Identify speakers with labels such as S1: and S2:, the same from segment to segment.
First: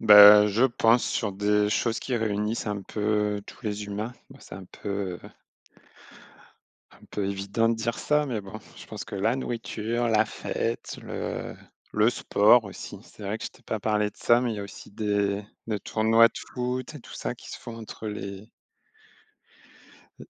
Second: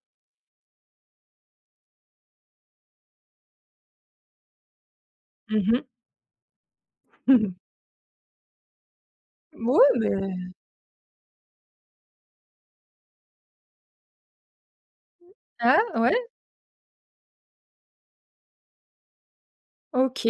S1: Bah, je pense sur des choses qui réunissent un peu tous les humains. Ben, c'est un peu, heu
S2: Mmh mh.
S1: un peu évident de dire ça, mais bon, je pense que la
S2: Moui,
S1: nourriture,
S2: mais
S1: la fête, le le sport aussi. C'est vrai que je t'ai pas parlé de ça, mais il y a aussi des
S2: Ah?
S1: des
S2: Ouais?
S1: tournois de foot et tout ça qui se font entre les
S2: OK
S1: Heu,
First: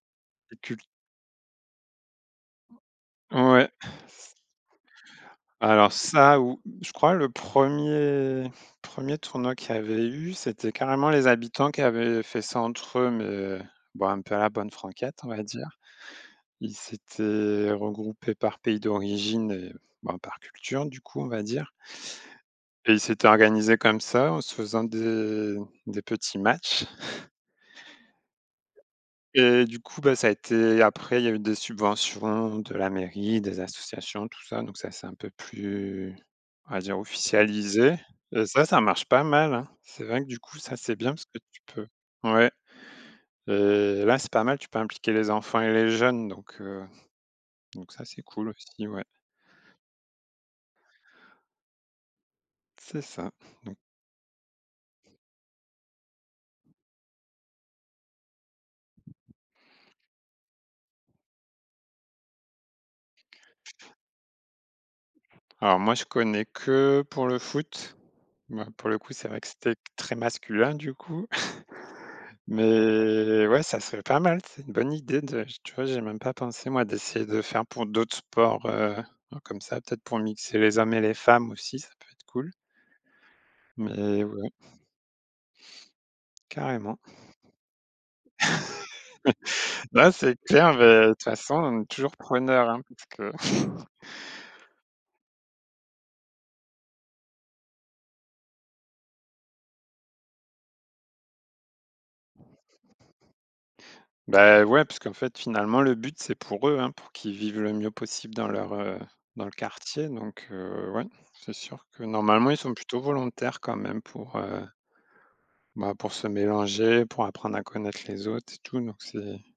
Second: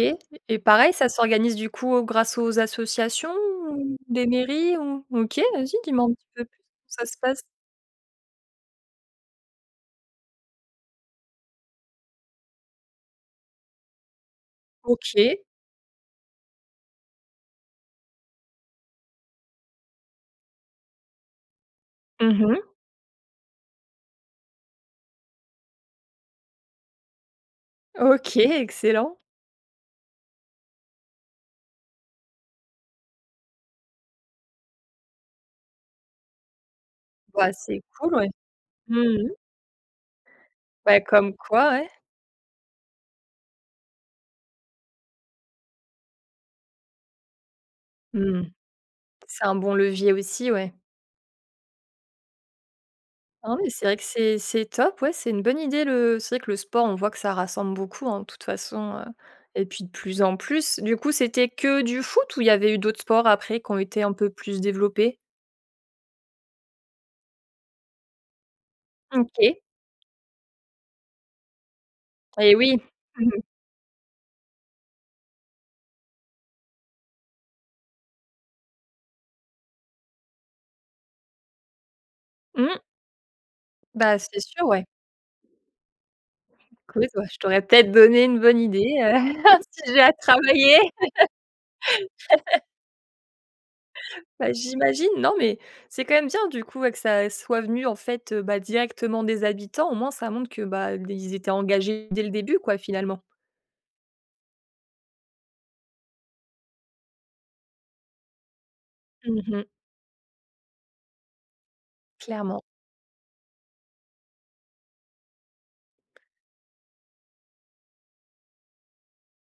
S1: les
S2: et
S1: cult
S2: pareil, ça s'organise du coup grâce aux associations
S1: Ouais. C
S2: ou, des mairies ou OK, vas-y, dis
S1: Alors
S2: m'en un petit
S1: ça
S2: peu pl
S1: ou je
S2: ça
S1: crois
S2: se
S1: le
S2: passe
S1: 1er- 1er tournoi qu'il y avait eu, c'était carrément les habitants qui avaient fait ça entre eux, mais bon, un peu à la bonne franquette, on va
S2: OK.
S1: dire. Ils s'étaient regroupés par pays d'origine et ben par culture du coup, on va dire
S2: Mmh mh.
S1: et ils s'étaient organisés comme ça, en se faisant des des petits matchs
S2: OK, excellent.
S1: et du coup, ben ça a été, après, il y a eu des subventions de la mairie, des associations, tout ça, donc ça, c'est un peu plus, on va dire
S2: Bah, c'est
S1: officialisé
S2: cool ouais.
S1: et ça, ça
S2: Mmh
S1: marche pas
S2: mh.
S1: mal, hein. C'est vrai que du coup, ça, c'est
S2: Bah
S1: bien parce
S2: comme
S1: que tu
S2: quoi,
S1: peux
S2: ouais.
S1: ouais et là, c'est pas mal, tu peux impliquer les enfants et les jeunes, donc heu, donc ça, c'est
S2: Mmh.
S1: cool aussi, ouais.
S2: C'est un bon levier aussi, ouais.
S1: C'est ça.
S2: Ah, oui,
S1: Don
S2: c'est vrai que c'est c'est top, oui. C'est une bonne idée le c'est vrai que le sport, on voit que ça rassemble beaucoup, hein, de toute façon, heu, et puis de plus en plus. Du coup, c'était que du foot ou il y avait eu d'autres sports après qui ont été un peu plus développés?
S1: Alors, moi, je connais que pour le foot. Mouais, pour le coup, c'est vrai que
S2: OK.
S1: c'était très masculin du coup.
S2: Et oui. Mmh mh.
S1: Mais ouais, ça serait pas mal. C'est une bonne idée de tu vois? J'y ai même pas pensé moi, d'essayer de faire pour d'autres sports, heu, comme ça, peut-être pour mixer les hommes et les femmes aussi, ça peut être cool.
S2: Mmh. Bah,
S1: Mais
S2: c'est
S1: ouais.
S2: sûr, ouais.
S1: Carrément.
S2: Écoute, bah, je t'aurais peut être donné une bonne idée, heu, j'ai
S1: Ben,
S2: à
S1: c'est clair,
S2: travailler.
S1: mais de toute façon, on est toujours preneur, hein, parce que
S2: Bah, j'imagine. Non, mais c'est quand même bien du coup que ça soit venu en fait, heu, bah, directement des habitants, au moins ça montre que, bah, ils étaient engagés dès le début quoi, finalement.
S1: Beh, ouais, puisqu'en fait finalement le but, c'est pour eux, hein, pour qu'ils vivent le mieux possible dans leur, heu,
S2: Mmh
S1: dans le
S2: mh.
S1: quartier, donc heu ouais, c'est sûr que normalement, ils
S2: Clairement.
S1: sont plutôt volontaires quand même pour, heu bah, pour se mélanger, pour apprendre à connaître les autres et tout, donc c'est